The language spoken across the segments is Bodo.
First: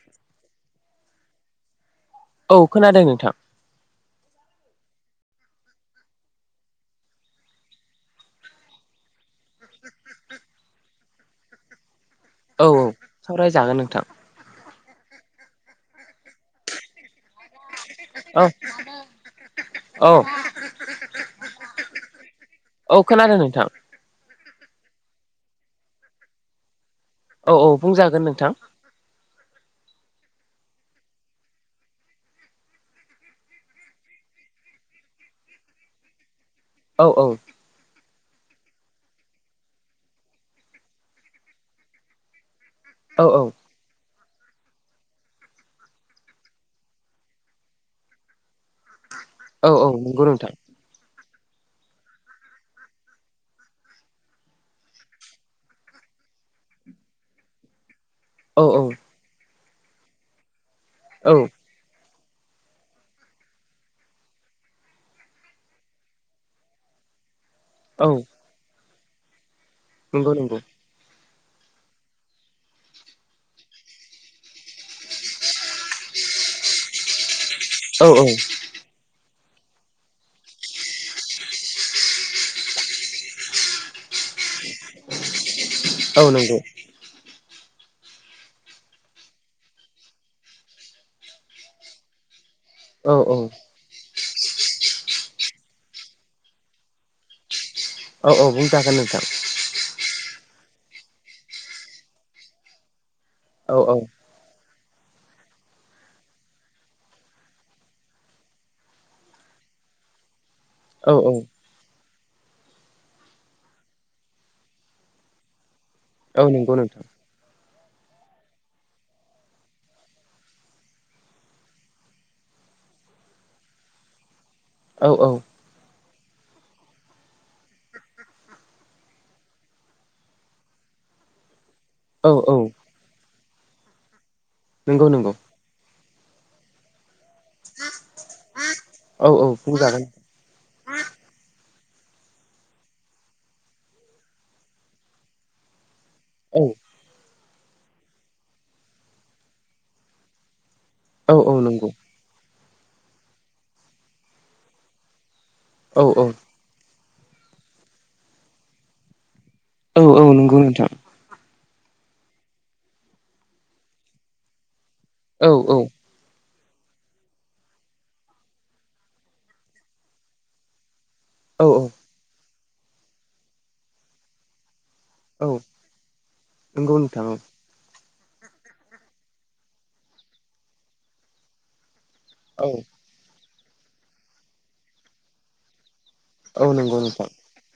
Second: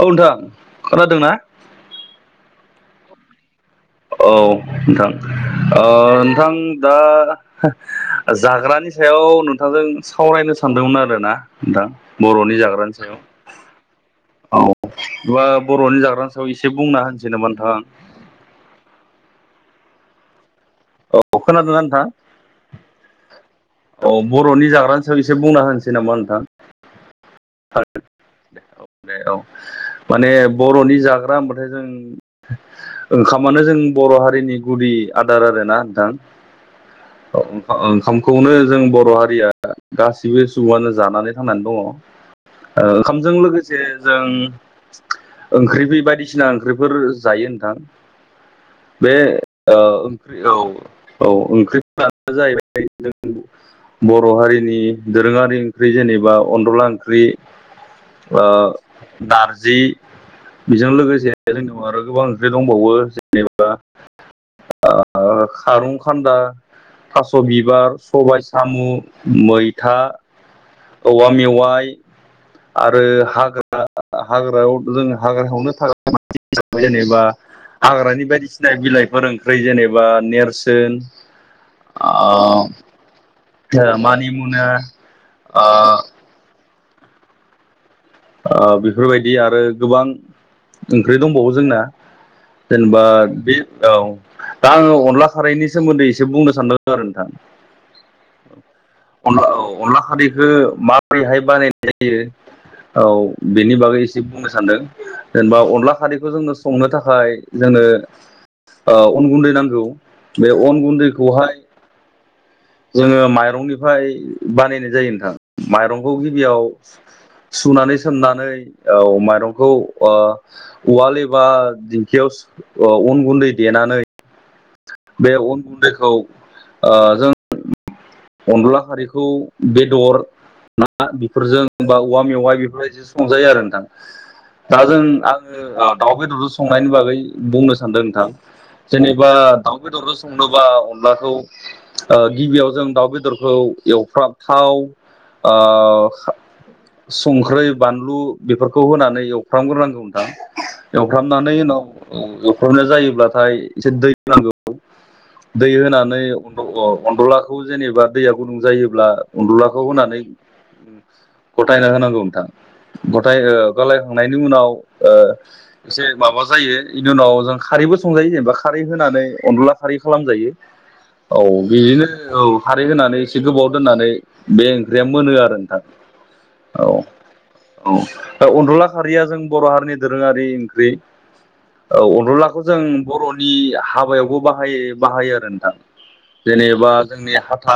औ नोंथां खोनादोंना? औ खोनादों नोंथां। औ नोंथां नोंथां दा जाग्रानि सायाव औ नोंथांजों सावरायनो सानदोंमोन आरोना नोंथां। बर'नि औ औ जाग्रानि सायाव सावरायजागोन नोंथां औ। बर'नि जाग्रानि सायाव एसे बुंना होनोसै नामा नोंथां आं? औ औ औ खोनादोंना नोंथां औ खोनादों नोंथां औ बर'नि जाग्रानि सायाव एसे बुंना होनोसै नामा नोंथां। औ दे औ माने। बर'नि जाग्रा होनबाथाय जों ओंखामानो जों बर' हारिनि गुदि आदार आरो। ना नोंथां औ औ ओंखाम। खौनो जों बर' हारिया गासिबो सुबुङानो जानानै थांनानै दङ। औ ओंखामजों लोगोसे जों ओंख्रि बायदिसिना ओंख्रिफोर जायो नोंथां। बे औ औ नंगौ ओंख्रि नोंथां औ औ ओंख्रिफ्रानो जाहैबाय जों बर' हारिनि दोरोङारि ओंख्रि जेनेबा अनदला ओंख्रि। औ औ नारजि बेजों औ लोगोसे जोंनियाव आरो गोबां दंबावो जेनेबा खारंखान्दा था थास'बिबार औ सबाइ साम' मैथा नंगौ नंगौ औवा मेवाइ आरो हाग्रा हाग्रायाव जों हाग्रायावनो औ औ [unintelligible] ओमफ्राय जेनेबा नेरसोन ओ मानि मुनो। औ नंगौ। ओ बेफोरबायदि आरो गोबां ओंख्रि दंबावो जोंना। जेनेबा औ बे औ दा आङो अनला खारैनि सोमोन्दै एसे बुंनो सानदों आरो नोंथां। औ-औ बु अन औ अनला खारैखौ माबोरैहाय बानायनाय जायो औ। बेनि औ बागै एसे बुंनो सानदों जेनेबा अनला खारैखौ जोंनो संनो थाखाय जोंनो ओ अन गुन्दै नांगौ बे अन औ गुन्दैखौहाय जोङो माइरंनिफ्राय बानायनाय जायो नोंथां माइरंखौ औ गिबियाव नंगौ नोंथां सुनानै सोमनानै औ माइरंखौ उवाल एबा दिंखियाव औ अन गुन्दै देनानै औ औ बे अन गुन्दैखौ जों अनला खारिखौ बेदर ना बेफोरजों औवा औ मेवाइ बेफोरबायदि संजायो आरो नोंथां दा जों नंगौ नंगौ आङो दाउ बेदरजों संनायनि बागै बुंनो सानदों नोंथां औ जेनेबा औ दाउ बुंजागोन बेदरजों संनोबा अनलाखौ ओ गिबियाव जों दाउ बेदरखौ एवफ्रामथाव औ संख्रै बानलु बेफोरखौ होनानै एवफ्रामग्रोनांगौ नोंथां। औ औ एवफ्रामनानै उनाव नंगौ एवफ्रामनाय जायोब्लाथाय एसे दै नांगौ दै औ होनानै अनलाखौ जेनेबा दैया गुदुं जायोब्ला अनदलाखौ औ होनानै औ नंगौ नोंथां गथायना होनांगौ नोंथां गथाय गलायखांनायनि उनाव औ एसे माबा जायो इनि उनाव जों खारैबो संजायो जेनेबा खारै होनानै अनला खारै खालामजायो औ बिदिनो औ खारै होनानै एसे गोबाव दोननानै बे जे मोनो आरो नोंथां औ नंगौ नोंथां औ दा अनला खारिया जों बर' हारिनि दोरोङारि ओंख्रि अनलाखौ औ जों बर'नि हाबायावबो बाहायो-बाहायो आरो नोंथां औ जेनेबा नंगौ नोंथां जोंनि हा हाथा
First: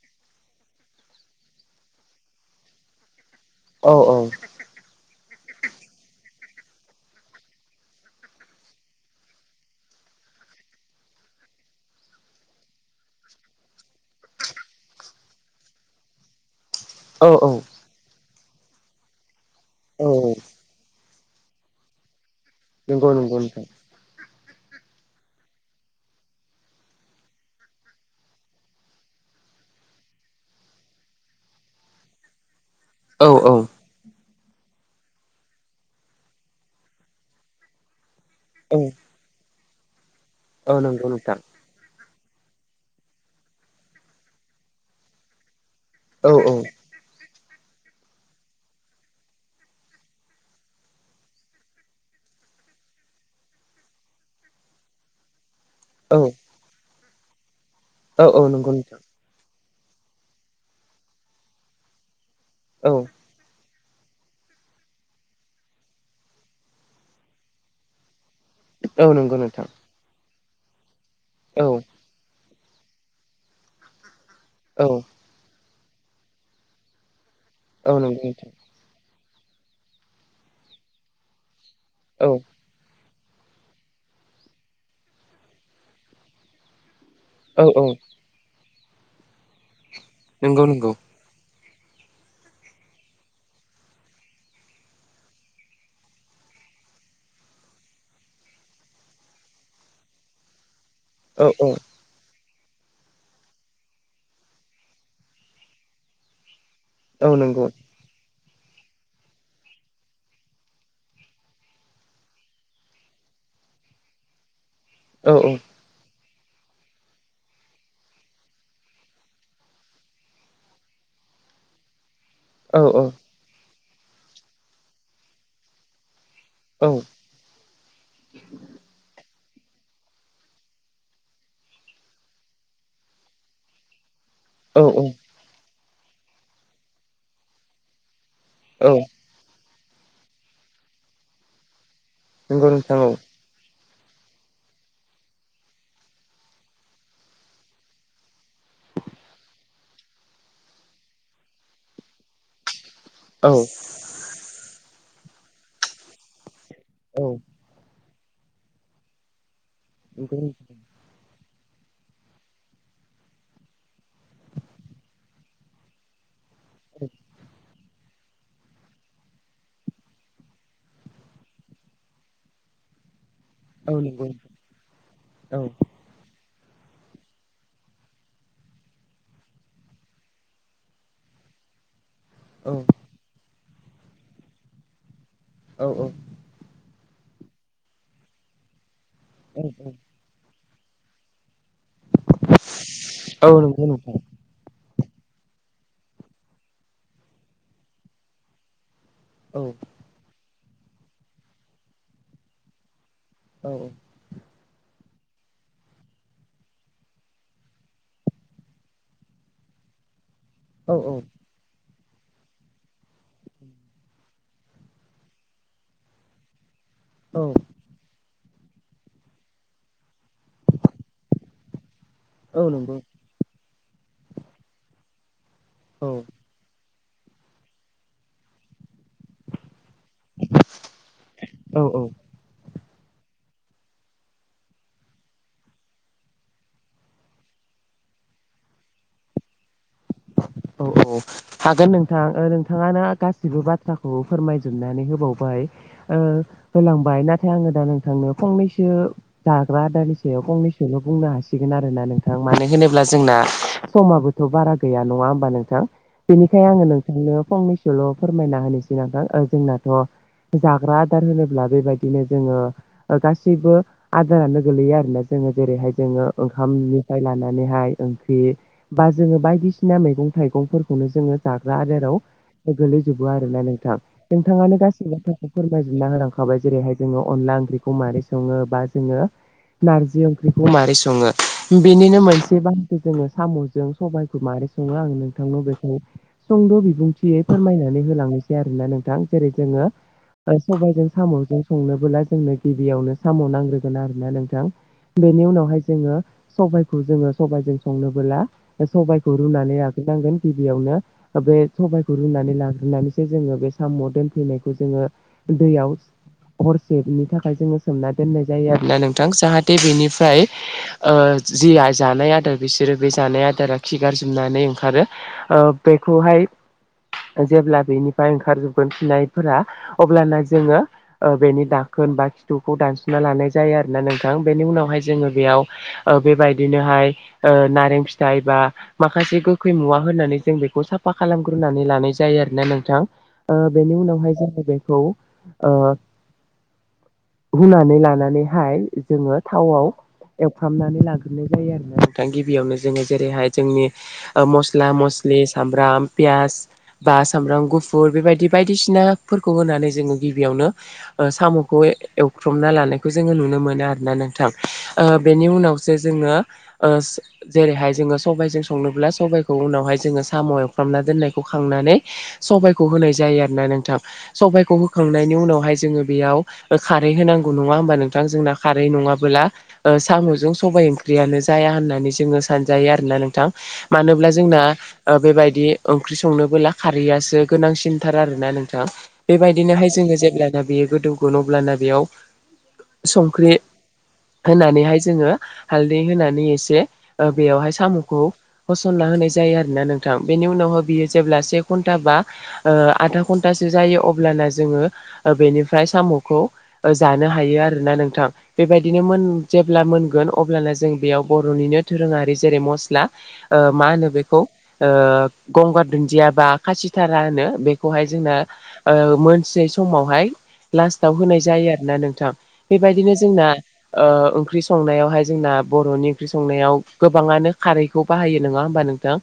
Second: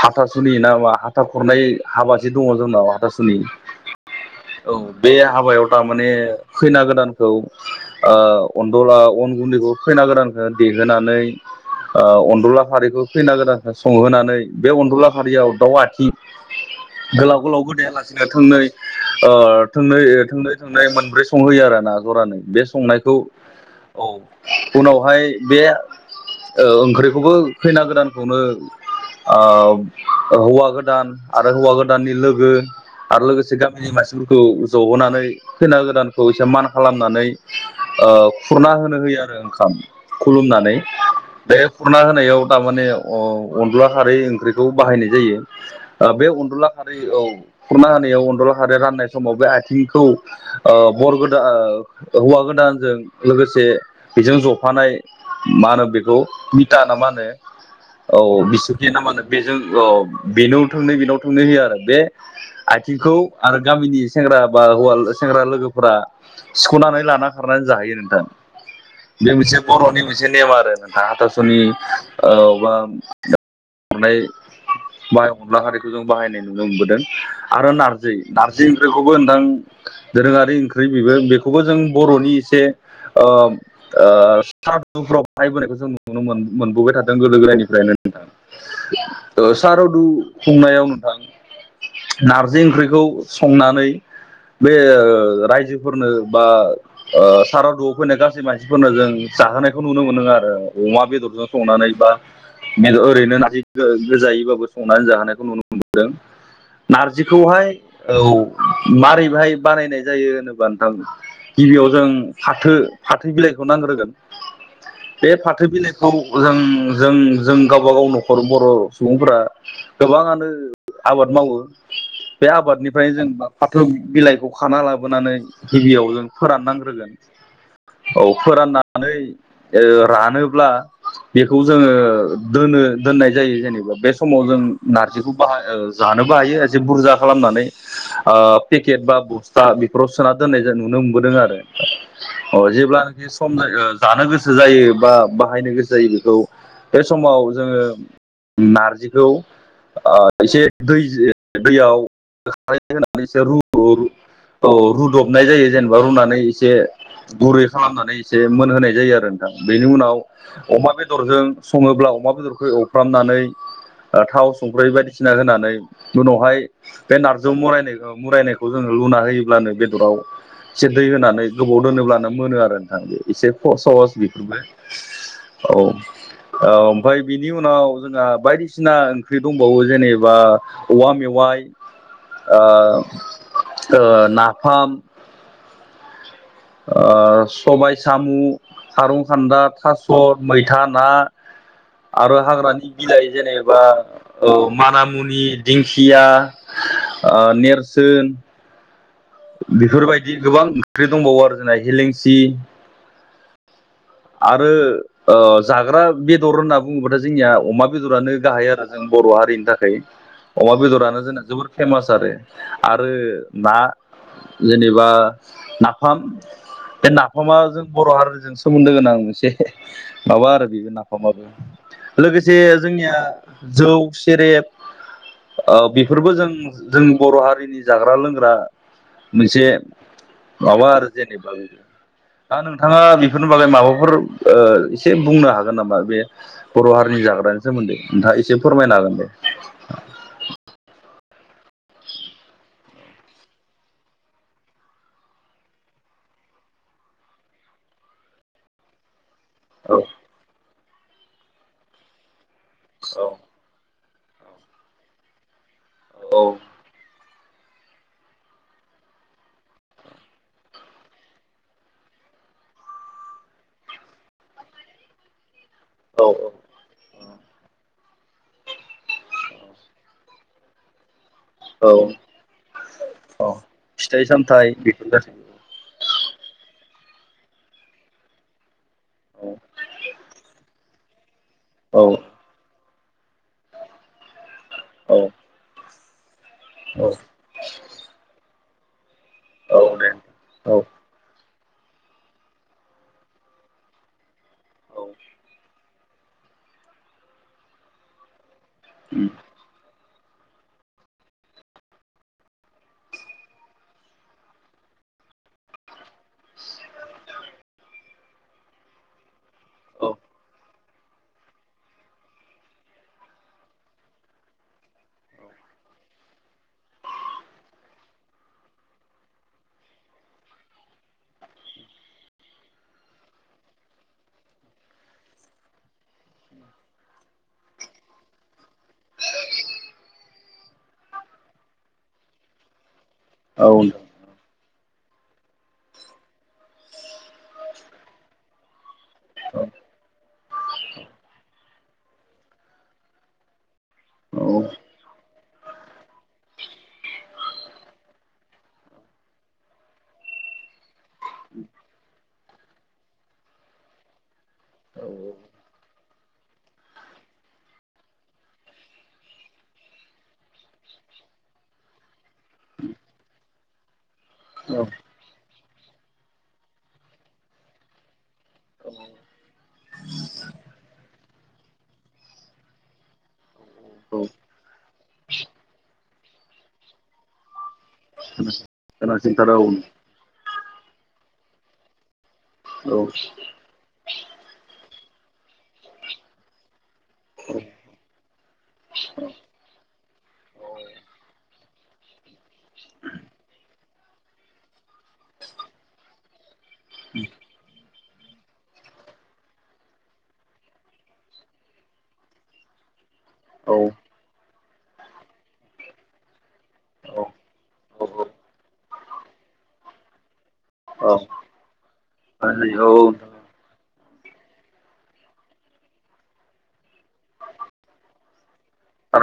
हाथासुनि ना मा हाथा खुरनाय हाबा जे दङ जोंनाव औ बे हाबायाव थारमाने खैना गोदानखौ अनला अन गुन्दैखौ खैना गोदानखौ ओ देहोनानै ओ अनला खारिखौ खैना गोदान संहोनानै बे अनला खारियाव दाउ आथिं औ गोलाव गोलावबो औ गोदायालासे थोंनै थोंनै ओ औ थोंनै थोंनै मोनब्रै संहैयो आरोना जरानै बे नंगौ संनायखौ नंगौ नोंथां औ उनावहाय बे ओंख्रिखौबो खैना गोदानखौनो हौवा गोदान आरो हौवा गोदाननि लोगो आरो औ औ लोगोसे गामिनि मानसिफोरखौ खौ जहोनानै खैना गोदानखौ एसे मान खालामनानै खुरना औ होनो होयो आरो ओंखाम औ खुलुमनानै नंगौ नोंथां बे खुरना हो होनायाव थारमाने अनला खारै ओंख्रिखौ बाहायनाय जायो ओ बे औ औ अनदुला खारै औ खुरना होनायाव अन्दला खारै राननाय समाव बे आथिंखौ ओ बर गोदा ओ हौवा गोद दानजों लोगोसे बेजों जफानाय मा होनो बेखौ औ मिता ना मा होनो औ बिसुखि ना मा होनो बे जों औ बेनाव थोंनै बेनाव थोंनै होयो आरो बे औ आथिंखौ आरो गामिनि सेंग्रा बा हौवा सेंग्रा लोगोफोरा सिख'नानै लाना खारनानै जाहैयो नोंथां। औ बे नंगौ मोनसे नोंथां बर'नि मोनसे नेम आरो नोंथाङा हाथास'नि औ औ बा हरनाय औ माइ अनला खारिखौ जों बाहायनाय नुनो मोनबोदों आरो औ नारजि नंगौ नोंथां नारजि ओंख्रिखौबो नोंथां दोरोङारि ओंख्रि बेबो बे खौबो जों औ बर'नि एसे ओ ओ सारुफ्राव बाहायबोनायखौ जों नुनो मोन मोनबोबाय थाद दों गोदो औ औ गोदायनिफ्रायनो नोंथां ओ सार अदु नंगौ खुंनायाव नंगौ नोंथां नारजि ओंख्रिखौ संनानै बे ओ रायजोफोरनो बा ओ सारादुआव फैनाय गासै मानसिफोरनो जों जाहोनायखौ नुनो मोनो आरो अमा बेदरजों औ औ संनानै बा बेदर ओरैनो ओ नारजि गो-गोजायैबाबो संनानै जाहोनायखौ नुनो मोनदों। औ नारजिखौहाय नंगौ औ मारैहाय बानायनाय जायो होनोबा नोंथां गिबियाव जों फाथो फाथो बिलाइखौ नांग्रोगोन । बे औ फाथो बिलाइखौ जों जों जों गावबा गाव न'ख खर' बर' सुबुंफोरा गोबाङानो आबाद मावो। बे औ आबादनिफ्रायनो जों फा-फाथो बिलाइखौ खाना लाबोनानै गिबियाव जों औ फोराननांग्रोगोन, औ फोराननानै ओ रानोब्ला बेखौ जोङो दोनो दोननाय जायो जेनेबा बे स समाव जों औ नारजिखौ बाहा जानोबो हायो एसे बुरजा खालामनानै ओ औ पेकेट बा बस्था बेफोराव सोना दोननाय जों नुनो मोनबोदों आरो। अ नंगौ नोंथां जेब्लानाखि औ सम जायो जानो गोसो जायो बा बाहायनो गोसो जायो बेखौ बे समाव जोङो नारजिखौ ओ एसे दै दैयाव [unintelligible] होनानै एसे औ रु [unintelligible] औ रुदबनाय जायो जेनेबा रुनानै ए से औ गुरै खालामनानै एसे मोनहोनाय जायो आरो नोंथां। बेनि उनाव नंगौ अमा बेदरजों सङोब्ला अमा बेदरखौ एव फ्रामनानै ओ थाव संख्रै बायदिसिना होनानै उनावहाय बे नारजौ मरायनायखो मुरायनायखौ जोङो लुना होयोब्लानो बेदराव एसे दै होनानै गोबाव दोनोब्लानो मोनो आरो नोंथां। एसे औ ख-सहस नंगौ बेफोरबो औ औ ओमफाय बिनि उन उनाव जोंहा बायदिसिना ओंख्रि दंबावो जेनेबा औवा मेवाय ओ ओ नाफाम औ औ। ओ सबाय, सामु, खारौ खान्दा, थास', मैथा, ना आरो हाग्रानि बिलाइ जेनेबा औ माना मुनि, दिंखिया, ओ नेरसोन बेफोरबायदि गोबां ओंख्रि दंबावो आरोना हेलेंसि आरो ओ जाग्रा बेदर होनना बुङोबाथाय जोंनिया अमा बेदरानो गाहाइ आरो जों बर' हारिनि थाखाय अमा बेदरानो जोंना जोबोद फेमास आरो, आरो ना जेनेबा नाफाम बे नाफामा जों बर' हारिजों सोमोन्दो गोनां मोनसे माबा आरो बेबो नाफामाबो लोगोसे नंगौ जोंनिया जौ सेरेब ओ बेफोरबो औ जों जों बर' हारिनि जाग्रा लोंग्रा मोनसे माबा आरो जेनेबा औ औ दा नों थाङा बेफोरनि बागै माबा फोर ओ एसे बुंनो हागोन नामा? बे बर' हारिनि जाग्रानि सोमोन्दै नोंथाङा एसे फोरमायना जागोन दे। ओ। औ हागोन नोंथां ओ नोंथाङानो गासिबो बाथ्राखौ फोरमायजोबनानै होबावबाय ओ होलांबाय नाथाय आङो दा नोंथांनो फंनैसो जाग्रा औ आदारानि सायाव फंनैसल' बुंनो हासिगोन आरो ना नोंथां मानो होनोब्ला औ जोंना समाबोथ' बारा गैया नङा होमबा नोंथां। बेनिखाय आङो नोंथांनो फंनैसोल' फोरमायना होनोसै नोंथां आं जोंनाथ' जाग्रा आदार होनोब्ला बेबायदिनो जोङो ओ गासैबो आदारानो गोलैयो आरोना जोङो जेरैहाय औ जोङो ओंखामनिफ्राय लानानैहाय ओंख्रि बा जोङो बायदिसि सिना मैगं थाइगंफोरखौनो जोङो जाग्रा औ आदाराव गोलैजोबो औ आरोना नोंथां। फिथाइ सामथाइ नोंथाङानो गासै बेफोर गासैबो बाथ्राखौ फोरमायजोबना होलां खाबाय जेरैहाय जोङो अनला ओंख्रिखौ मारै सङो बा जोङो नारजि ओंख्रिखौ मारै सङो सङो, औ बेनिनो मोनसे बाहा [unintelligible] जोङो समजों सबाइखौ मारै सङो आं औ नोंथांनाव बेखौ सुंद' औ बिबुंथियै फोरमायनानै होलांनोसै आरो ना नोंथां। जेरै औ जोङो औ दे ओ औ सबायजों साम'जों संनोबोला जोंनो गिबियावनो साम' नांग्रोगोन आरो ना नोंथां। औ बेनि उनावहाय जोङो सबायखौ जोङो सबायजों संनोबोला सबायखौ रुनानै लाग्रोनांगोन गिबियावनो। बे सबायखौ रुनानै लाग्रोनानैसो जोङो बे साम' दोनफैनायखौ जोङो दैयाव हरसेनि थाखाय जोङो सोमना दोननाय जायो आरो ना नोंथां। जाहाथे औ बेनिफ्राय ओ जि जानाय आदार बिसोरो बे जानाय आदारा खि गारजोबनानै ओंखारो ओ बेखौहाय जेब्ला बेनिफ्राय ओंखारजोबगोन फिननायफोरा अब्लाना जोङो ओ बेनि दाखो ओनबा खिथुखौ दानस'ना लानाय जायो आरो ना नोंथां। बेनि उनावहाय जोङो बेयाव ओ बेबायदिनोहा [unintelligible] ओ नारें फिथाइ बा माखासे गोखै मुवा होनानै जों बेखौ साफा खालामग्रोनानै लानाय जायो आरो ना नोंथां। ओ औ औ बेनि उनावहाय जोङो बेखौ ओ हुनानै लानानैहाय जोङो थावआव एवफ्रामनानै लाग्रोनाय जायो आरो ना नोंथां गिबियावनो जोङो जेरैहाय जोंनि ओ मस्ला मस्लि सामब्राम पियास बा सामब्राम गुफुर बेबायदि बायदिसि नाफोरखौ होनानै जोङो गिबियावनो ओ साम'खौ एवफ्र्मना लानायखौ जोङो नुनो मोनो आ रो ना नोंथां। ओ बेनि उनावसो जोङो ओस जेरैहाय जोङो सबायजों संनोब्ला सबायखौ उनावहाय जोङो साम' एवफ्रामना दोननायखौ खांनानै सबायखौ होनाय जायो आरो ना नोंथां‌। सबायखौ होखांनायनि उनावहाय जोङो बेयाव खारै होनांगौ नङा होनबा नोंथां। जोंना खारै नङाबोला ओ साम'जों सबाय [unintelligible] ओंख्रियानो जाया होननानै जोङो सानजायो आरो ना नोंथां। मानोब्ला जोंना ओ बेबायदि ओंख्रि संनोबोला खारैयासो गोनांसिनथार आरो ना नों थां। गोनांसिनथार औ बेबायदिनोहाय जोङो जेब्लाना बेयो गोदौगोन अब्लाना बेयाव संख्रि होनानैहाय जोङो हालदै होनानै एसे ओ बेयावहाय साम'खौ होसनना होनाय जायो आरो ना नोंथां। बेनि उनावहा बियो जेब्ला से घन्टा बा ओ आधा घन्टा सो जायो अब्लाना जोङो ओ बेनिफ्राय साम'खौ ओ जानो हायो आरो ना नोंथां। बेबायदिनो मोन जेब्ला मोनगोन अब्लाना जों बेयाव बर'निनो धोरोङारि जेरै मस्ला ओ मा होनो बेखौ ओ गंगार दुन्दिया बा खासिथारा औ होनो। बेखौहाय जोंना ओ मोनसेै समावहाय लास्टाव औ होनाय जायो आरो ना नोंथां। औ बेबायदिनो जोंना ओ ओंख्रि संनायावहाय जोंना बर'नि ओंख्रि संनायाव गोबाङानो खारै खौ बाहायो नङा होमबा नोंथां।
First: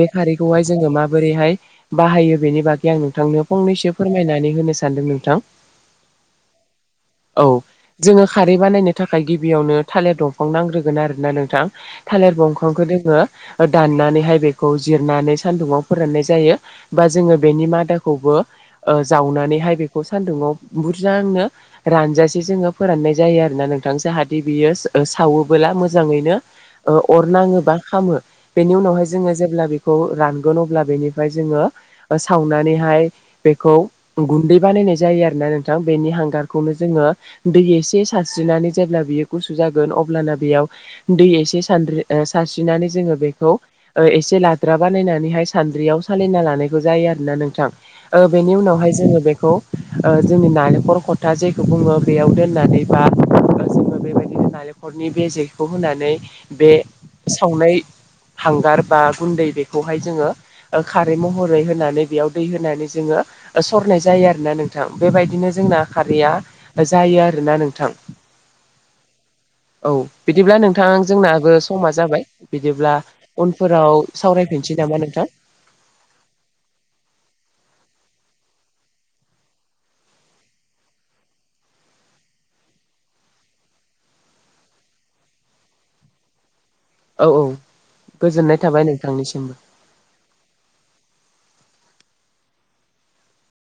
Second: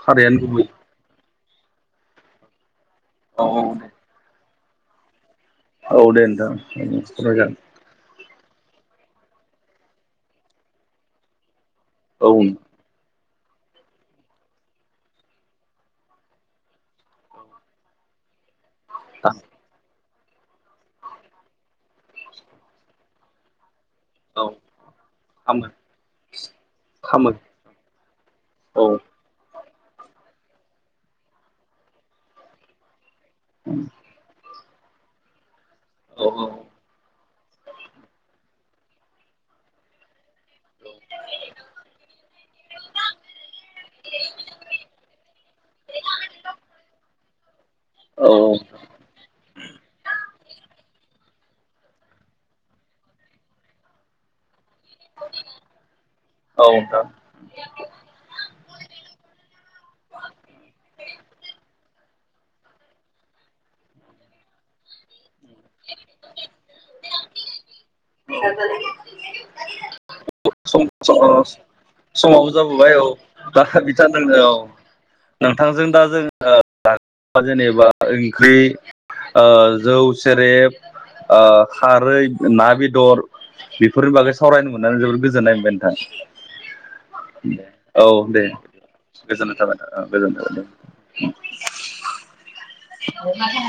बे खारैआनो गुबै खारैखौहाय औ जोङो माबोरैहाय बाहायो बेनि बागै आं नोंथांनो औ दे फंनैसो फोरमायनानै होनो सानदों नोंथां। औ दे नोंथां [unintelligible] औ मोजां। जोङो खारै बानायनो थाखाय गिबियावनो थालिर दंफां नांग्रोगोन आरो ना नोंथां‌। थालिर औ बफांखो [unintelligible] ओ दाननानैहाय बेखौ जिरनानै सान्दुंआव फोराननाय जायो बा जोङो बेनि मादा खौबो ओ नोंथां जावनानैहाय बेखौ सान्दुङाव बुरजांनो रानजासे जोङो फोरान नाय जायो आरो ना नोंथां। जाहाथे औ बियो ओ खामो सावोबोला मोजाङैनो ओ अर खामो नाङोबा खामो। बेनि औ उनावहाय जोङो जेब्ला बेखौ रानगोन अब्ला बेनिफाय जोङो ओ सावनानै हाय बेखौ गुन्दै बानायनाय जायो आरो ना नोंथां। बेनि औ हांगारखौनो जोङो दै ए से सानस्रिनानै जेब्ला बियो गुसु जागोन अब्ला ना बेयाव दै एसे सानद्रि ओ सारस नानै जोङो बेखौ ओ एसे लाद्रा बानायनानैहाय सानद्रियाव सालिना लानायखौ जायो आरो ना नों थां ओ औ बेनि उनावहाय जोङो बेखौ ओ जोंनि नालेंखर खथा जेखौ बुङो बेयाव दोन नानै बा [inaudible] बेबायदिनो नालेखरनि बेजेखौ होनानै औ बे नोंथां। सावनाय। हांगार बा गुन्दै बेखौहाय जोङो खारै महरै होनानै बेयाव दै होनानै जोङो । सरनाय जायो आरोना नोंथां बेबायदिनो जोंना खारैया जायो आरोना नोंथां [inaudible] औ बिदिब्ला नोंथां जोंनाबो समा जा समावबो जाबोबाय औ दा बिथां औ सावरायफिनसै नामा नोंथां नोंथांजों दा जों जेनेबा ओंख्रि जौ सेरेब खारै, ना, बेदर बेफोरनि बागै सावरायनो मोननानै जोबोर गोजोननाय मोनबाय नोंथां। औ औ औ दे गोजोननाय थाबाय नोंथांनिसिमबो गोजोननाय थाबाय औ गोजोन्थों दे। औ [inaudible]